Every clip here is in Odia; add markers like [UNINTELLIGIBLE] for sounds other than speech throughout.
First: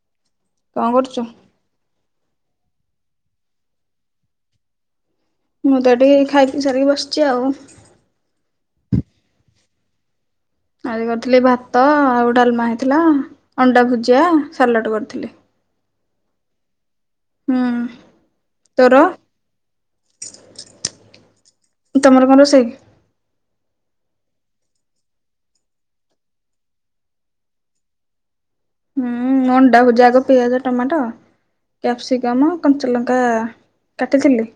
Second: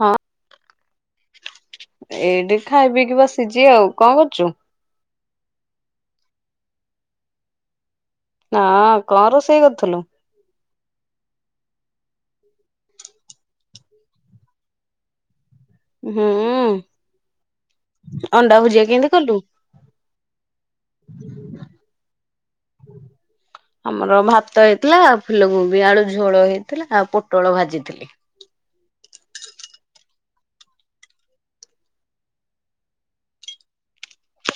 ହଁ କଣ କରୁଛୁ? ଏଇଠି ଖାଇ ପିଇକି ବସିିଝି ଆଉ, କଣ କରୁଛୁ? ମୁଁ ତ ଟିକେ ଖାଇ ପି ସାରିକି ବସିଛି ଆଉ ହଁ କଣ ରୋଷେଇ କରିଥିଲୁ? ଆଜି କରିଥିଲି ଭାତ ଆଉ ଡାଲମା ହେଇଥିଲା ଅଣ୍ଡା ଭୁଜିଆ, ସାଲାଡ କରିଥିଲି। ହୁଁ, ହୁଁ ଅଣ୍ଡା ଭୁଜିଆ ତୋର କେମିତି କଲୁ? ତମର କଣ ରୋଷେଇ? ଆମର ଭାତ ହେଇଥିଲା ଆଉ ଫୁଲକୋବି ଆଳୁ ଝୋଳ ହେଇଥିଲା, ଆଉ ପୋଟଳ ଭାଜିଥିଲି। ହୁଁ, ଅଣ୍ଡା ଭୁଜିଆ ଆଗ ପିଆଜ ଟମାଟ କ୍ୟାପ୍ସିକମ୍, କଞ୍ଚଲଙ୍କା କାଟିଥିଲି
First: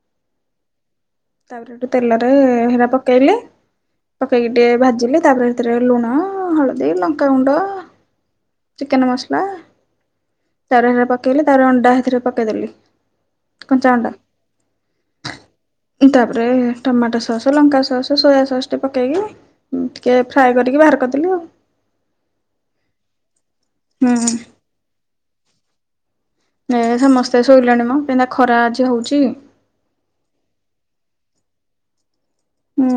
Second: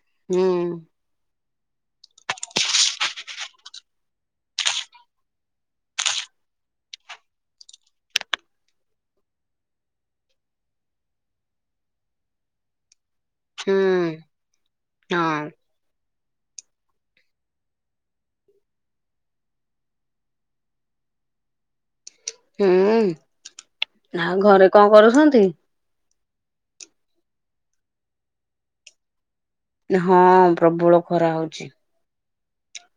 ହୁଁ ତାପରେ ହେଠୁ ତେଲରେ ହେରା ପକେଇଲି ପକେଇକି ଟିକେ ଭାଜିଲେ ତାପରେ ସେଥିରେ ଲୁଣ, ହଳଦୀ, ଲଙ୍କାଗୁଣ୍ଡ ଚିକେନ ମସଲା, ତାରଥିରେ ପକେଇଲି ତା ପରେ ଅଣ୍ଡା ହେଥିରେ ପକେଇଦେଲି ହୁଁ କଞ୍ଚା ଅଣ୍ଡା ହଁ ତାପରେ ଟମାଟୋ ସସ୍, ଲଙ୍କା ସସ୍, ସୋୟା ସସ୍ ପକେଇକି ଟିକେ ଫ୍ରାଏ କରିକି ବାହାର କରିଦେଲି। ହୁଁ ହୁଁ ଆଉ ଘରେ କଣ କରୁଛନ୍ତି? ଏ ସମସ୍ତେ ଶୋଇଲେଣି ମ, କେତା ଖରା ଆଜି ହଉଛି ହଁ, ପ୍ରବଳ ଖରା ହଉଛି। ହୁଁ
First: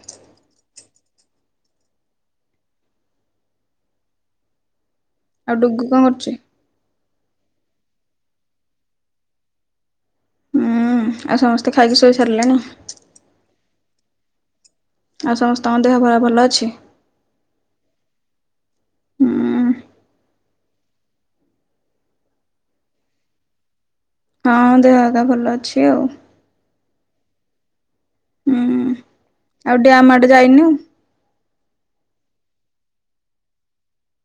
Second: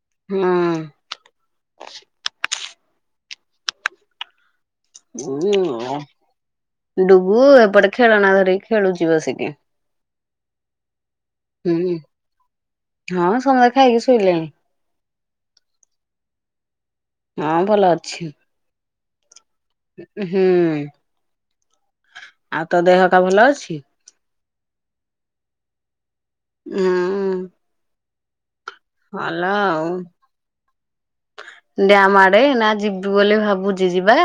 ହଁ ଆଉ ଡୁଗୁ ହ କଣ କରୁଛି ଡୁଗୁ ଏପଟେ ଖେଳନା ଧରିକି ଖେଳୁଛି ବସିକି ହୁଁ ଆଉ ସମସ୍ତେ ହୁଁ ଖାଇକି ଶୋଇ ସାରିଲେଣି। ହଁ ସମସ୍ତେ ଖାଇକି ଶୋଇଲେଣି ଆଉ ସମସ୍ତଙ୍କ ଦେହ ପା ଭଲ ଅଛି? ହଁ ଭଲ ଅଛି। ହଁ ହୁଁ, ଆଉ ତୋ ଦେହହେଇକା ଭଲ ଅଛି? ହଁ ଦେହାଗା ଭଲ ଅଛି ଆଉ ହଁ ହୁଁ ହଲ ଆଉ ଡ୍ୟାମ ଆଡେ ଯାଇନୁ ଡ ମାଡେ ନା ଯ [UNINTELLIGIBLE] ଯିବି ବୋଲି ଭାବୁଛି, ଯିବା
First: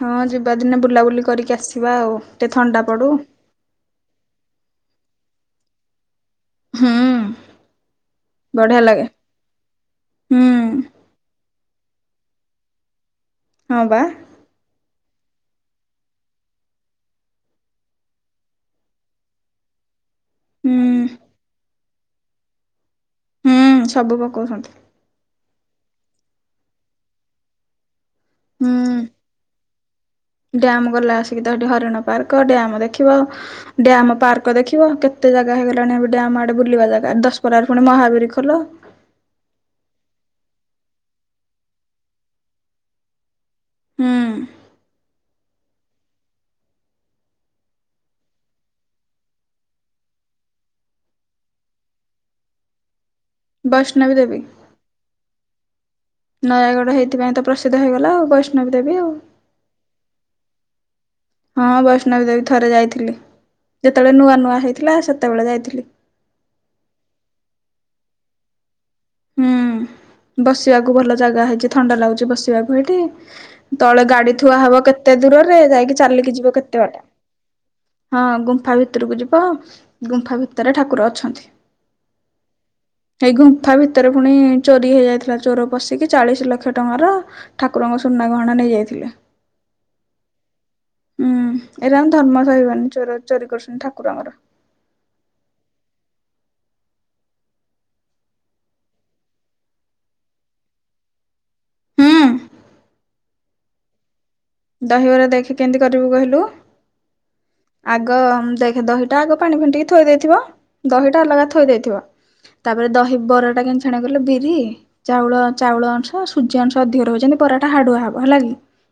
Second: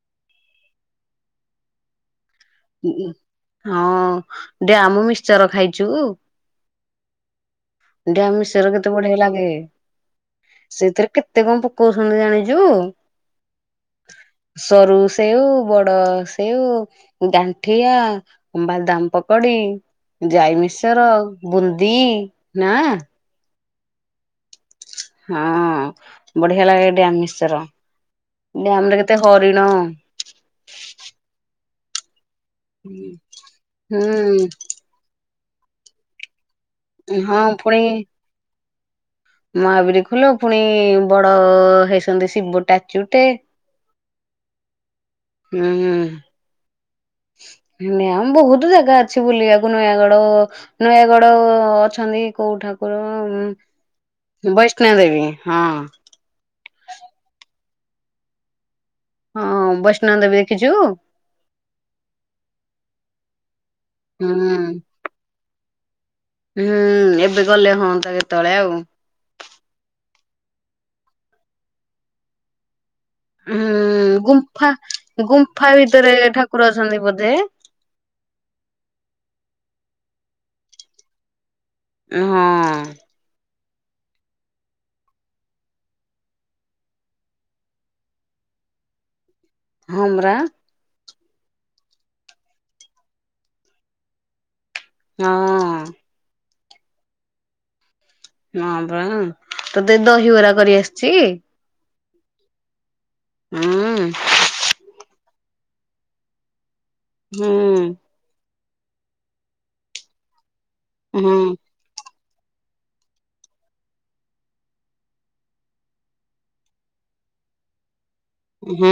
ହଁ ଯିବା ଦିନେ ବୁଲାବୁଲି କରିକି ଆସିବା ଆଉ ଟିକେ ଥଣ୍ଡା ପଡୁ ହଁ ଡ୍ୟାମ ମିକ୍ଚର ଖାଇଛୁ? ହଁ ଡ଼ାମୀଷର ଘର କେତେ ବଢିଆ ଲାଗେ ହୁଁ ସେଥିରେ ସେ କେତେ କଣ ପ କଉଛନ୍ତି ଜାଣିଛୁ ହଁ ବା ସରୁ ସେଉ ବଡ ସେଉ ଗାଣ୍ଠିଆ ବାଦାମ ପକଡି ହୁଁ ଯାଇମିଶ୍ଚର୍ ବୁନ୍ଦି ନା ହୁଁ ସବୁ ପକଉଛନ୍ତି। ହଁ ବଢିଆ ଲାଗେ ଡ୍ୟାମ ମିଶ୍ଚର୍ ଡ୍ୟାମ ହୁଁ ରେ କେତେ ହରିଣ ଡ୍ୟାମ ଗଲା ଆସିକି ତ ସେଠି ହରିଣ ପାର୍କ ଡ୍ୟାମ ହୁଁ ଦେଖିବ ଡ୍ୟାମ ପାର୍କ ଦେଖିବ କେତେ ଜାଗା ହେଇଗଲାଣି ଏ ଡ୍ୟାମ ଟେ ବୁଲିବା ଜାଗା ଦଶ ବରାର ପୁଣି ମହାବୀର ଖୋଲ ମହାବୀର ଖୋଲ ପୁଣି ବଡ ହେଇଛନ୍ତି ଶିବ ଟାଚୁଟେ ହଁ। ହୁଁ ହ। ହଁ। ଆମ ବହୁତ ଜାଗା ଅଛି ବୁଲିବାକୁ ନୟାଗଡ ନୟାଗଡ ଅଛନ୍ତି। କୋଉ ଠାକୁର ବୈଷ୍ଣବୀ ଦେବୀ ବୈଷ୍ଣ ଦେବୀ ହଁ। ନୟାଗଡ଼ ହେଇଥି ପାଇଁ ତ ପ୍ରସିଦ୍ଧ ହେଇଗଲା ଆଉ ବୈଷ୍ଣବୀ ପା ହଁ ବୈଷ୍ଣ ଦେବି ଦେଖିଛୁ? ହଁ ବୈଷ୍ଣବ ଦେବୀ ଥରେ ଯାଇଥିଲି ଯେତେବେଳେ ନୂଆ ନୂଆ ହେଇଥିଲା ସେତେବେଳେ ଯାଇଥିଲି। ହୁଁ ଏବେ ଗଲେ ହୁଅନ୍ତା କେତେବେଳେ ଆଉ ହୁଁ ବସିବାକୁ ଭଲ ଜାଗା ହେଇଛି ଥଣ୍ଡା ଲାଗୁଛି ବସିବାକୁ ଏଇଠି ତଳେ ହୁଁ ଗାଡି ଥୁଆ ଗୁମ୍ଫା ହବ କେତେ ଦୂରରେ ଗୁମ୍ଫା ଯାଇକି ଭିତରେ ଚାଲିକି ଯିବ ଠାକୁର କେତେ ଅଛନ୍ତି ବାଟ ବୋଧେ ହଁ ଗୁମ୍ଫା ଭିତରକୁ ଯିବ ଗୁମ୍ଫା ଭିତରେ ଠାକୁର ଅଛନ୍ତି। ହଁ। ଏଇ ଗୁମ୍ଫା ଭିତରେ ପୁଣି ଚୋରି ହେଇଯାଇଥିଲା ଚୋର ପଶିକି ଚାଳିଶ ଲକ୍ଷ ଟଙ୍କାର ଠାକୁରଙ୍କ ସୁନା ଗହଣା ନେଇଯାଇଥିଲା। [INAUDIBLE] ହ ପରା ହୁଁ ଏଇରାଙ୍କୁ ଧର୍ମ ସହିବନ ଚୋରି କରୁଛନ୍ତି ଠାକୁରଙ୍କର ହଁ। ହଁ ବା ତତେ ଦହିିବରା କରି ଆସିଛି? ହଁ। ହୁଁ। ଦହିବରା ଦେଖି କେମିତି କରିବୁ କହିଲୁ ହୁଁ ଆଗ ଦେ ଦହିଟା ଆଗ ପାଣି ଫେଣ୍ଟିକି ଥୋଇ ଦେଇଥିବ ଦହିଟା ହୁଁ ଅଲଗା ଥୋଇ ଦେଇଥିବ। ତାପରେ ଦହି ବରାଟା କେମତି ଛନିବ କହୀଲ ବିରି ଚାଉଳ ଚାଉଳ ଅଂଶ ସୂଜି ଅଂଶ ଅଧିକ ରହ ଯେମିତି ବରାଟା ହାଡୁଆ ହେବ ହୁଁ।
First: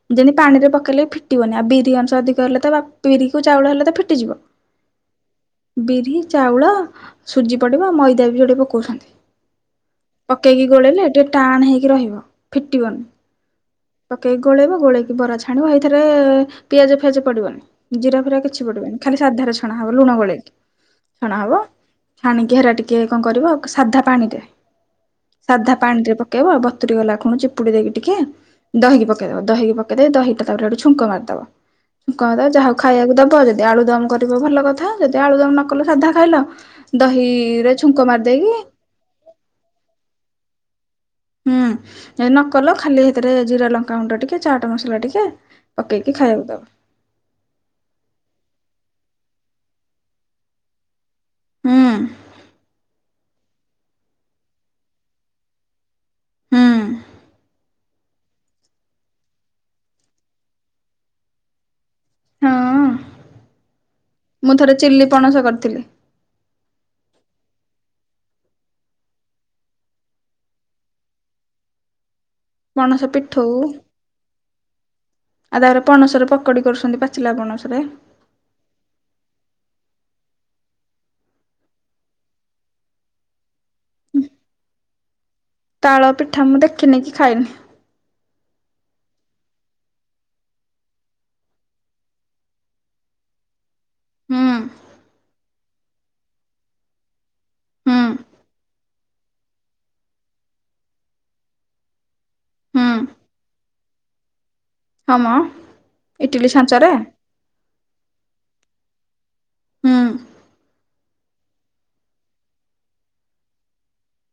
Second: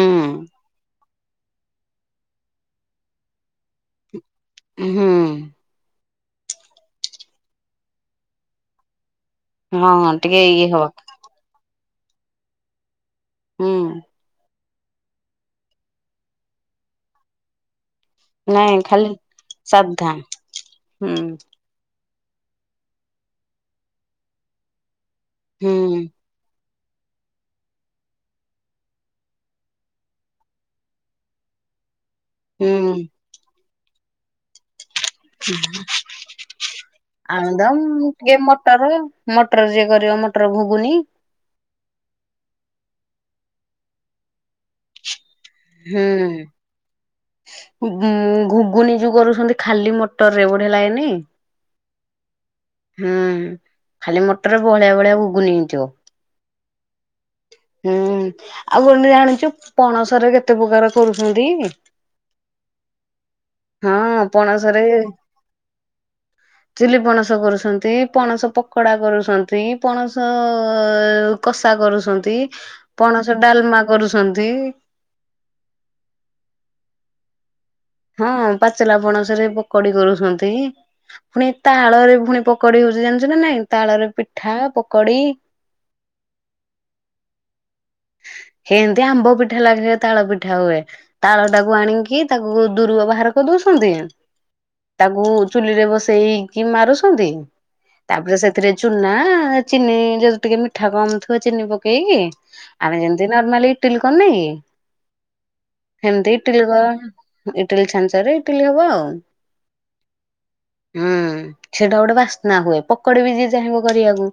ପକେଇଲେ ଫିଟିବନି ଆ ବିରି ଅଂଶ ଅଧିକ ହେଲେ ତ ବିରିକୁ ଚାଉଳ ହେଲେ ତ ଫିଟିଯିବ। ହୁଁ। ବିରି ଚାଉଳ ସୁଜି ପଡିବା ମଇଦା ବି ଯୋଉଟା ପକଉଛନ୍ତି। ହଁ ଟିକେ ପକେଇକି ଇଏ ହବ ଗୋଳେଇଲେ ଟିକେ ଟାଣ ହେଇକି କି ରହିବ ଫିଟିବନି ହୁଁ ପକେଇକି ଗୋଳେଇବ ଗୋଳେଇକ ବରା ଛାଣିବ ଏଇଥରେ ପିଆଜ ଫିଆଜ ପଡିବନି ଜିରା ଫିରା କିଛି ପଡିବନି ଖାଲି ସାଧାରେ ଛଣା ହବ ସାଧା ଲୁଣ ଗୋଳେଇକି ହୁଁ ଛଣା ହବ ଚ୍ଛାଣିକି ହେରା ଟିକେ କଣ କରିବ ସାଧା ପାଣିରେ ହୁଁ ସାଧା ପାଣି ରେ ପକେଇବ ବତୁରି ଗଲା ଖୁଣୁ ଚିପୁଡି ଦେଇକି ଟିକେ ଦହିକି ପକେଇ ଦବା ଦହିକି ପ କେଇ ଦେଇକି ଦହିଟା ତାପରେ ହେଟୁ ଛୁଙ୍କ ମାରିଦବ। ଛୁଙ୍କ ମାରିଦବ ଯାହାକୁ ହୁଁ ଖାଇବାକୁ ଦବ ଯଦି ଏ ଆଳୁ ଦମ୍ କରିବ ଭଲ କଥା ଯଦି ଆଳୁ ଦମ ନ କଲ ସାଧା ଖାଇଲ ଦହିରେ ଛୁଙ୍କ ଆଳୁଦମ ଟିକେ ମାରିଦେଇକି ମଟର [UNINTELLIGIBLE] ମଟର ଘୁ ହୁଁ ଯଦି ନକଲ ଖାଲି ହେଥିରେ ଜିରା ଲଙ୍କାଗୁଣ୍ଡ ଟିକେ ଚାଟ ମସଲା ଟିକେ ହୁଁ ପକେଇକି ଖାଇବାକୁ ଦବ ଘୁ ଗୁଗୁନି ଯୋଉ କରୁଛନ୍ତି ଖାଲି ମୋଟର ରେ ବୁଢଆ ଲାଗନି ହଁ ହୁଁ ଖାଲି ମଟର ଭଳିଆ ଭଳିଆ ଉଗୁନି ହେଇଥିବ ହୁଁ ହୁଁ ଆଉ କଣ ଜାଣିଛୁ ପଣସାର କେତେ ପ୍ରକାର କରୁଛନ୍ତି ହଁ ହଁ ମୁଁ ଥରେ ପଣସରେ ଚିଲି ପଣସ କରିଥିଲି ଚିଲି ପଣସ କରୁଛନ୍ତି ପଣସ ପକୋଡା କରୁଛନ୍ତି ପଣସ କଷା କରୁଛନ୍ତି ପଣସ ଡାଲମା କରୁଛନ୍ତି ଆଉ ତାହରେ ପଣସରେ ପକୋଡି କରୁଛନ୍ତି ପାଚିଲା ପଣସରେ ହଁ ପାଚିଲା ପଣସରେ ପକୋଡି କରୁଛନ୍ତି ପୁଣି ତାଳ ରେ ପୁଣି ପକୋଡି ଜାଣିଛୁ ନା ନାଇଁ ତାଳରେ ପିଠା ପକୋଡି ତାଳ ପିଠା ମୁଁ ଦେଖିନି କି ଖାଇନି ହେ ଏମିତି ଆମ୍ବ ପିଠା ଲାଗେେ ତାଳ ପିଠା ହୁଏ ତାଳ ଟାକୁ ଆଣିକି ତାକୁ ଦୂରୁ ବାହାର କରି ଦଉ ହୁଁ ତାକୁ ଚୁଲିରେ ବସେଇକି ମାରୁଛନ୍ତି ହୁଁ ତାପରେ ସେଥିରେ ଚୁନା ଚିନି ଯି ଟିକେ ମିଠା କମ ଥିବ ଚିନି ପକେଇକି ହୁଁ ଆମେ ଯେମିତି ନର୍ମାଲି ଟିଲ କରନ ହଁ ମ କି ଏମିତି ଇଟିଲି ଇଟିଲି ଛାନରେ ଇଟିଲି ହବ ଆଉ ହଁ ହୁଁ ସେଟା ଗୋଟେ ବାସ୍ନା ହୁଏ ପକୋଡେ ବି ଯିଏ ଚାହିଁବ କରିବାକୁ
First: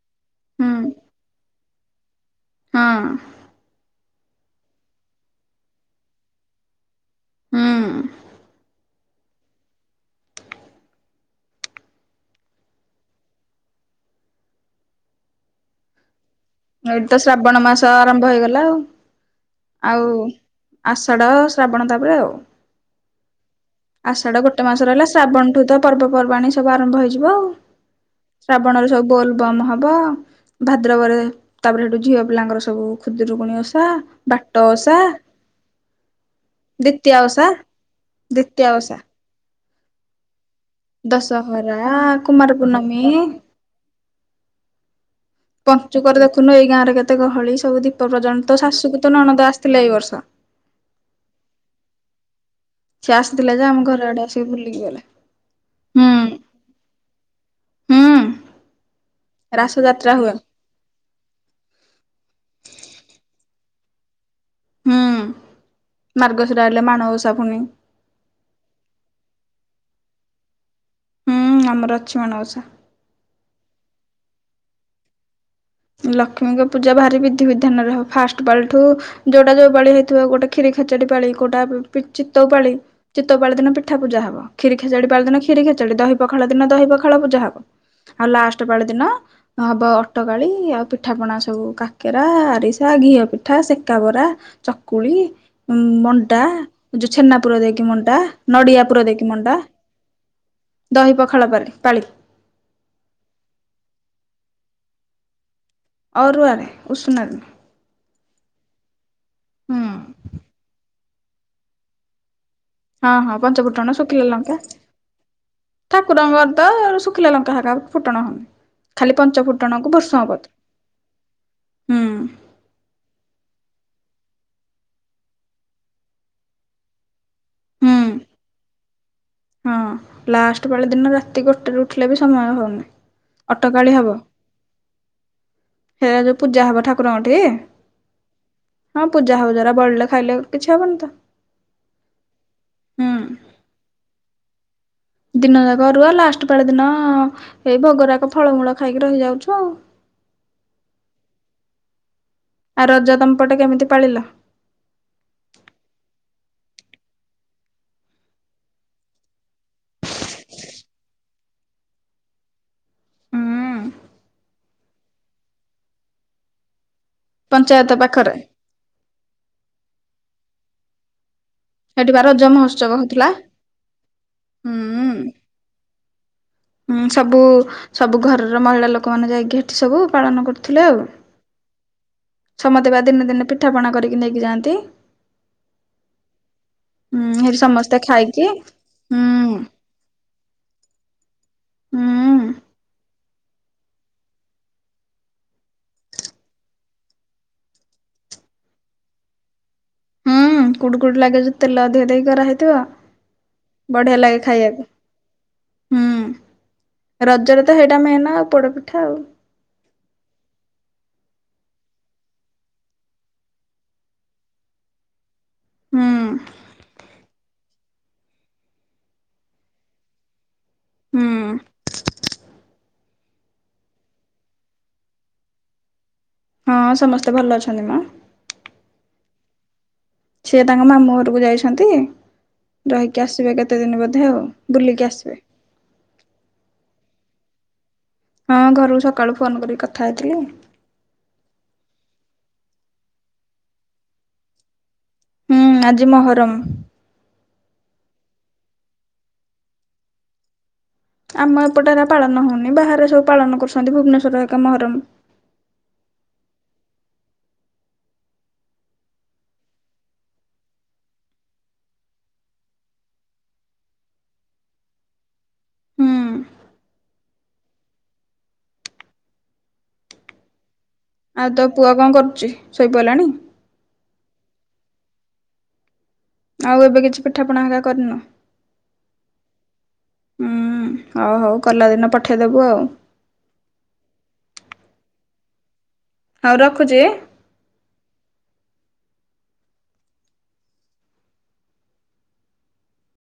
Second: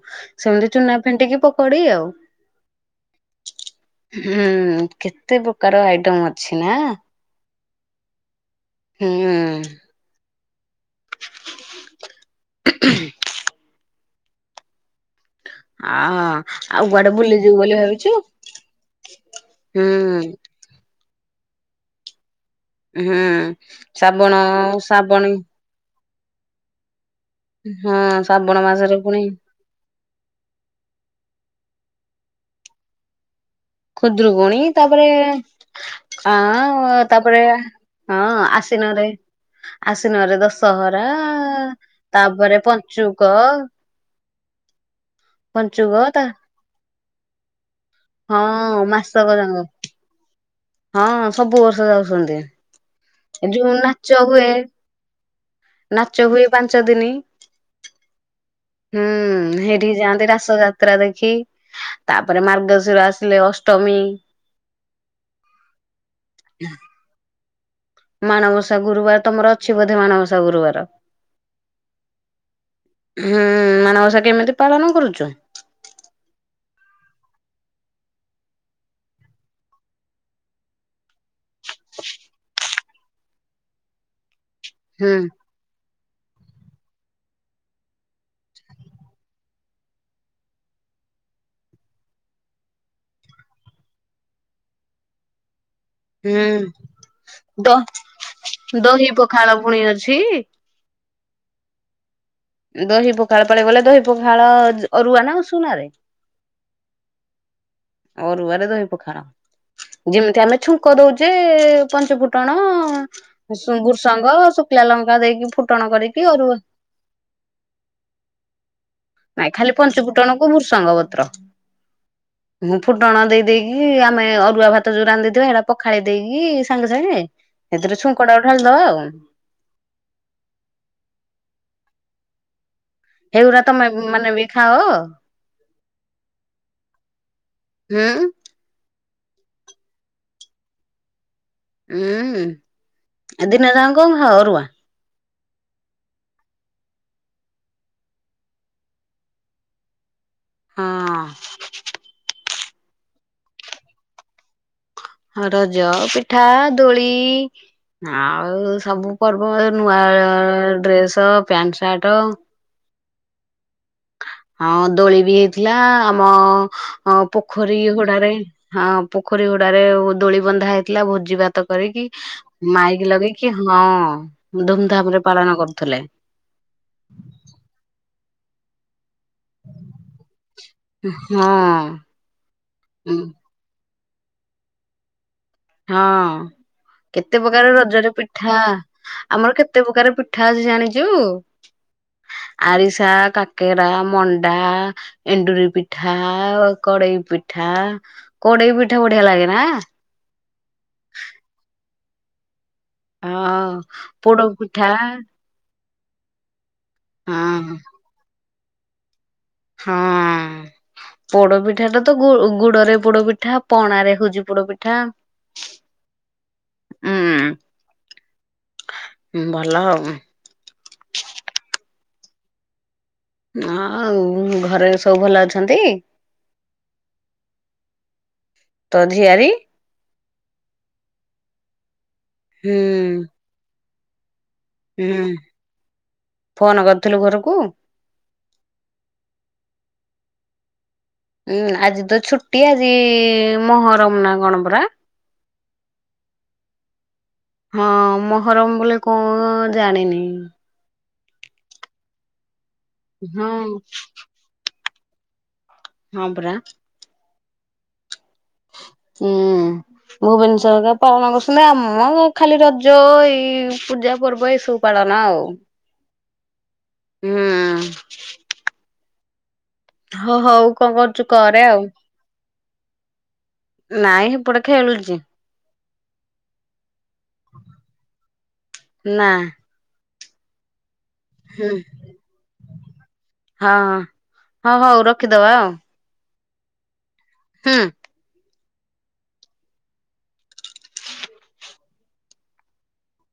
ସେମିତି ହୁଁ ଚୁନା ଫେଣ୍ଟିକି ପକୋଡି ଆଉ ହଁ ହୁଁ କେତେ ପ୍ରକାର ଆଇଟମ ଅଛି ନା ହୁଁ ହୁଁ ହଁ ଏଇଠି ତ ଶ୍ରାବଣ ମାସ ଆରମ୍ଭ ହେଇଗଲା ହୁଁ ଆଉ ଆଉସ ଷଡ଼ ଶ୍ରାବଣ ତାପରେ ଆଉ ହୁଁ ଶ୍ରାବଣ ଆଷାଢ ଗୋଟେ ମାସ ର ହେଲା ଶ୍ରାବଣୀ ଶ୍ରାବଣଠୁ ତ ପର୍ବପର୍ବାଣୀ ସବୁ ଆରମ୍ଭ ହେଇଯିବ ଆଉ ହଁ ଶ୍ରାବଣ ଶ୍ରାବଣରେ ମାସରେ ସବୁ ପୁଣି ବୋଲ୍ ବମ ହବ ଭାଦ୍ରବରେ ତାପରେ ସେଠୁ ଝିଅବ ପିଲାଙ୍କରବୁଦରୁକୁୁଣି ଖୁଦ୍ରରୁକୁଣୀ ତାପରେ ଆ ଦ୍ଵିତୀୟା ତାପରେ ଓଷା ହଁ ଦ୍ଵିତୀୟା ଓଷା ଆସ ିନରେ ଆଶନରେ ଦଶ ସହରା ଦଶହରା କୁମାର ତାପରେ ପୂର୍ଣ୍ଣମୀ ପଞ୍ଚୁକ ପଞ୍ଚୁକ ପଞ୍ଚୁକର ତା ଦେଖୁନୁ ଏଇ ଗାଁ ରେ କେତେ ଗହଳି ସବୁ ଦୀପ ପ୍ରଜ ହଁ ତ ଶାଶୁକୁ ତ ମାସକ ନଣଦା ଯାକ ଆସିଥିଲା ଏଇ ବର୍ଷ ହଁ ସବୁ ର୍ଷଧ ଷଛନ୍ତି ସେିଏ ଆସିଥିଲା ଯା ଆମ ଘର ଆଡେ ଆସିକି ବୁଲିକି ଗଲେ ହୁଁ ନାଚ ହୁଏ ପାଞ୍ଚ ଦିନି ହୁଁ ହୁଁ ରାସ ସେଇଠିକି ଯାତ୍ରା ଯାଆନ୍ତି ହୁଏ ରାସ ଯାତ୍ରା ଦେଖି ତାପରେ ମାର୍ଗଶିର ଆସିଲେ ଅଷ୍ଟମୀ ହୁଁ ମାର୍ଗଶିର ହେଲେ ମାଣବସା ପୁଣି ମାଣବସା ଗୁରୁବାର ତମର ଅଛି ବୋଧେ ମାଣବସା ଗୁରୁବାର ହୁଁ ଆମର ଅଛି ମାଣଉସା ହୁଁ ମାନବସା କେମିତି ପାଳନ କରୁଛୁ ଲକ୍ଷ୍ମୀଙ୍କ ପୂଜା ଭାରି ବିଧି ବିଧାନରେ ହବ ଫାଷ୍ଟ ବାଳ ଠୁ ଯୋଉଟା ଯୋଉ ବାଳ ହେଇଥିବ ଗୋଟେ କ୍ଷୀ ଖେଚଡି ପାଳି କଉଟା ଚିତଉ ପାଳି ଚିତଉ ପାଳି ଦିନ ପିଠା ପୂଜା ହବ କ୍ୀ ଖୋଡ଼ି ହୁଁ ପାରିନ କଷୀୋ ଦ ପଖାଳ ଦିନ ଦହି ପଖାଳ ପୂଜା ହବ ଆଉ ଲାଷ୍ଟ ବଳ ଦିନ ହବ ଅଟ ଳି ଆଉ ପିଠା ପଣା ସବୁ କାକେରା ଆରିସା ଘିଅ ପିଠା ସେକା ବରା ଚକୁଳି ଉଁ ମଣ୍ଟା ହୁଁ ଯୋଉ ଛେନା ପୁର ଦ ଦେଇକି ମଣ୍ଟା ନଡିଆ ପୁର ଦହି ଦେଇକି ପଖାଳ ମଣ୍ଟା ପୁଣି ଅଛି ଦହି ପଖାଳ ପରେ ପାଳି ଦହି ପଖାଳ ପଳେଇ ଗଲେ ଦହି ପଖାଳ ଅରୁଆ ନା ଉଷୁନାରେ? ଅଔଆରେ ଉ ସୁ ନରମ ଅରୁଆରେ ଦହି ପଖାଣ ଯେମିତି ଆମେ ଛୁଙ୍କ ଦଉଛେ ପଞ୍ଚ ଫୁଟ ଫୁଟଣ ହଁ ହଁ ପଞ୍ଚଫୁଟଣ ଶୁଖିଲା ବୁର୍ସଙ୍ଗ ଲଙ୍କା ଶୁଖିଲା ଲଙ୍କା ଦେଇକି ଫୁଟଣ କରିକି ଠାକୁରଙ୍କର ଅରୁଆ ତ ଶୁଖିଲା ଲଙ୍କା ହେ ଫୁଟଣା ହନି ନାଇ ଖାଲି ପଞ୍ଚ ଫୁଟଣ କୁ ଭୃସଙ୍ଗ ପତ୍ର ହୁଁ ମୁଁ ଫୁଟଣ ଦେଇ ଦେଇେଇକି ଆମେ ଅରୁଆ ଭାତ ଯୋଉ ରାନ୍ଧିଥଥିବା ସେଇଟା ପଖାଳି ଦେଇକି ସାଙ୍ଗେ ସାଙ୍ଗେ ହୁଁ ସେଥିରୁ ଛୁ କଡା ଉଠାଣିଦବା ଆଉ। ହଁ ଲାଷ୍ଟ ବଳେ ଦିନ ରାତି ଗୋଟେ ର ଉଠିଲେ ବି ସମୟ ହଉନି ହେଗୁଡ଼ା ତମେ ମାନେ ବି ଖାଅ ହେ ଯୋ [UNINTELLIGIBLE] ପୂଜା ହବ ଠାକୁରଙ୍କଠି ହୁଁ ହଁ ପୂଜାହଉ ଯୋଗୁଡ଼ା ବଳିଲେ ଖାଇଲେ କିଛି ହବନି ତ ହୁଁ ହୁଁ ଏ ଦିନେ ସା କଣ ଖ ଅରୁଆ [UNINTELLIGIBLE] ଦିନ ଯାକ ଅରୁଆ ଲାଷ୍ଟ ପାଳି ଦିନ ଏଇ ଭୋଗରାକ ଫଳମୂଳ ଖାଇକି ରହିଯାଉଛୁ ଆଉ। ହ [INAUDIBLE] ହଁ। ଆଉ ରଜ ତମପଟେ କେମିତି ପାଳିଲ ହଁ ରଜ ପିଠା ଦୋଳି ଆଉ ସବୁ ପର୍ବ ନୂଆ ଡ୍ରେସ ପ୍ୟାଣ୍ଟ ସାର୍ଟ ହୁଁ ହଁ ଦୋଳି ବି ହେଇଥିଲା ଆମ ହଁ ପୋଖରୀ ପଞ୍ଚାୟତ ହୋଡାରେ ପାଖରେ ହଁ ପୋଖରୀ ହୋଡାରେ ଦୋଳି ବନ୍ଧା ହେଇଥିଲା ଭୋଜି ଭାତ କରିକି ସେଠି ବା ରଜ ମହୋତ୍ସବ ମାଇକ ହଉଥିଲା ଲଗେଇକି ହଁ ଧୁମଧାମ ହୁଁ। ରେ ପାଳନ କରୁଥିଲେ ହୁଁ ସବୁ ସବୁ ଘରର ମହିଳା ଲୋକମାନେ ଯାଇକି ସେଠି ସବୁ ପାଳନ କରୁଥିଲେ ଆଉ ହଁ ସମସ୍ତେ ବା ଦିନେ ଦିନେ ପିଠାପଣା କରିକି ନେଇକି ଯାଆନ୍ତି ହଁ। ହୁଁ କେତେ ହେଠି ପ୍ରକାର ସମସ୍ତେ ରଜରେ ଖାଇକି ପିଠା ହୁଁ ଆମର କେତେ ପ୍ରକାର ପିଠା ଅଛି ଜାଣିଛୁ ହୁଁ ଆରିସା କାକେରା ମଣ୍ଡା ଏଣ୍ଡୁରି ପିଠା କଡେଇ ପିଠା କଡେଇ ପିଠା ବଢିଆ ଲାଗେ ନା କୁଡ଼ୁ କୁଡ଼ୁ ଲାଗେ ଯୋଉ ତେଲ ଅଧିକା ଦେଇ କରାହେଇଥିବ ହଁ ବଢିଆ ଲାଗେ ପୋଡ଼ ଖାଇବାକୁ। ପିଠା ହୁଁ ରଜରେ ହଁ ତ ସେଇଟା ମେନ ଆଉ ପୋଡପିଠା ଆଉ ହଁ ପୋଡପିଠା ଟା ତ ଗୁଡରେ ପୋଡ ପିଠା ପଣାରେ ହଉଛି ପୋଡପିଠା ହୁଁ ଭଲ ଆଉ ହୁଁ ହଁ ଆଉ ଘରେ ସବୁ ଭଲ ଅଛନ୍ତି। ହଁ ସମସ୍ତେ ଭଲ ଅଛନ୍ତି ମ ତୋ ଝିଆରୀ ସିଏ ତାଙ୍କ ମାମୁଁ ଘରକୁ ଯାଇଛନ୍ତି ହୁଁ ରହିକି ଆସିବେ କେତେ ଦିନ ବୋଧେ ଆଉ ବୁଲିକି ହୁଁ ଆସିବେ। ଫୋନ କରିଥିଲୁ ଘରକୁ ହଁ ଘରକୁ ସକାଳୁ ଫୋନ କରିକି କଥା ହେଇଥିଲି। ହୁଁ ଆଜି ତ ଛୁଟି ଆଜି ମହରମ ନା କଣ ପରା? ହୁଁ ଆଜି ମହରମ ହଁ ମହରମ ବୋଲି କଣ ଜାଣିନି? ଆମ ଏପଟେ ଏରା ପାଳନ ହଉନି ବାହାରେ ସବୁ ହଁ ପାଳନ କରୁଛନ୍ତି ଭୁବନେଶ୍ୱର ଏକ ମହରମ ହଁ ପରା। ହୁଁ। ଭୁବନେଶ୍ଵର ପାଳନ କରୁଛନ୍ତି ଆମ ଖାଲି ରଜ ଏଇ ପୂଜା ପର୍ବ ଏଇ ସବୁ ପାଳନ ଆଉ। ହୁଁ ହୁଁ। ହଁ ହଉକ। ଆଉ ତୋ ପୁଅ କଣ କରୁ ଶୋଇପଢ଼ିଲାଣି। ନାଇଁ ସେପଟେ ଖେଳୁଛି। ଆଉ ଏବେ କିଛି ପିଠାପଣା ହରିକା କରିନ? ନା। ହୁଁ। ହଉ ହଉ ହୁଁ କଲା ଦିନ ପଠେଇଦେବୁ ଆଉ। ହଁ ହଁ ହଉ ହଉ ରଖିଦବା। ହଉ ରଖୁଛି। ହୁଁ।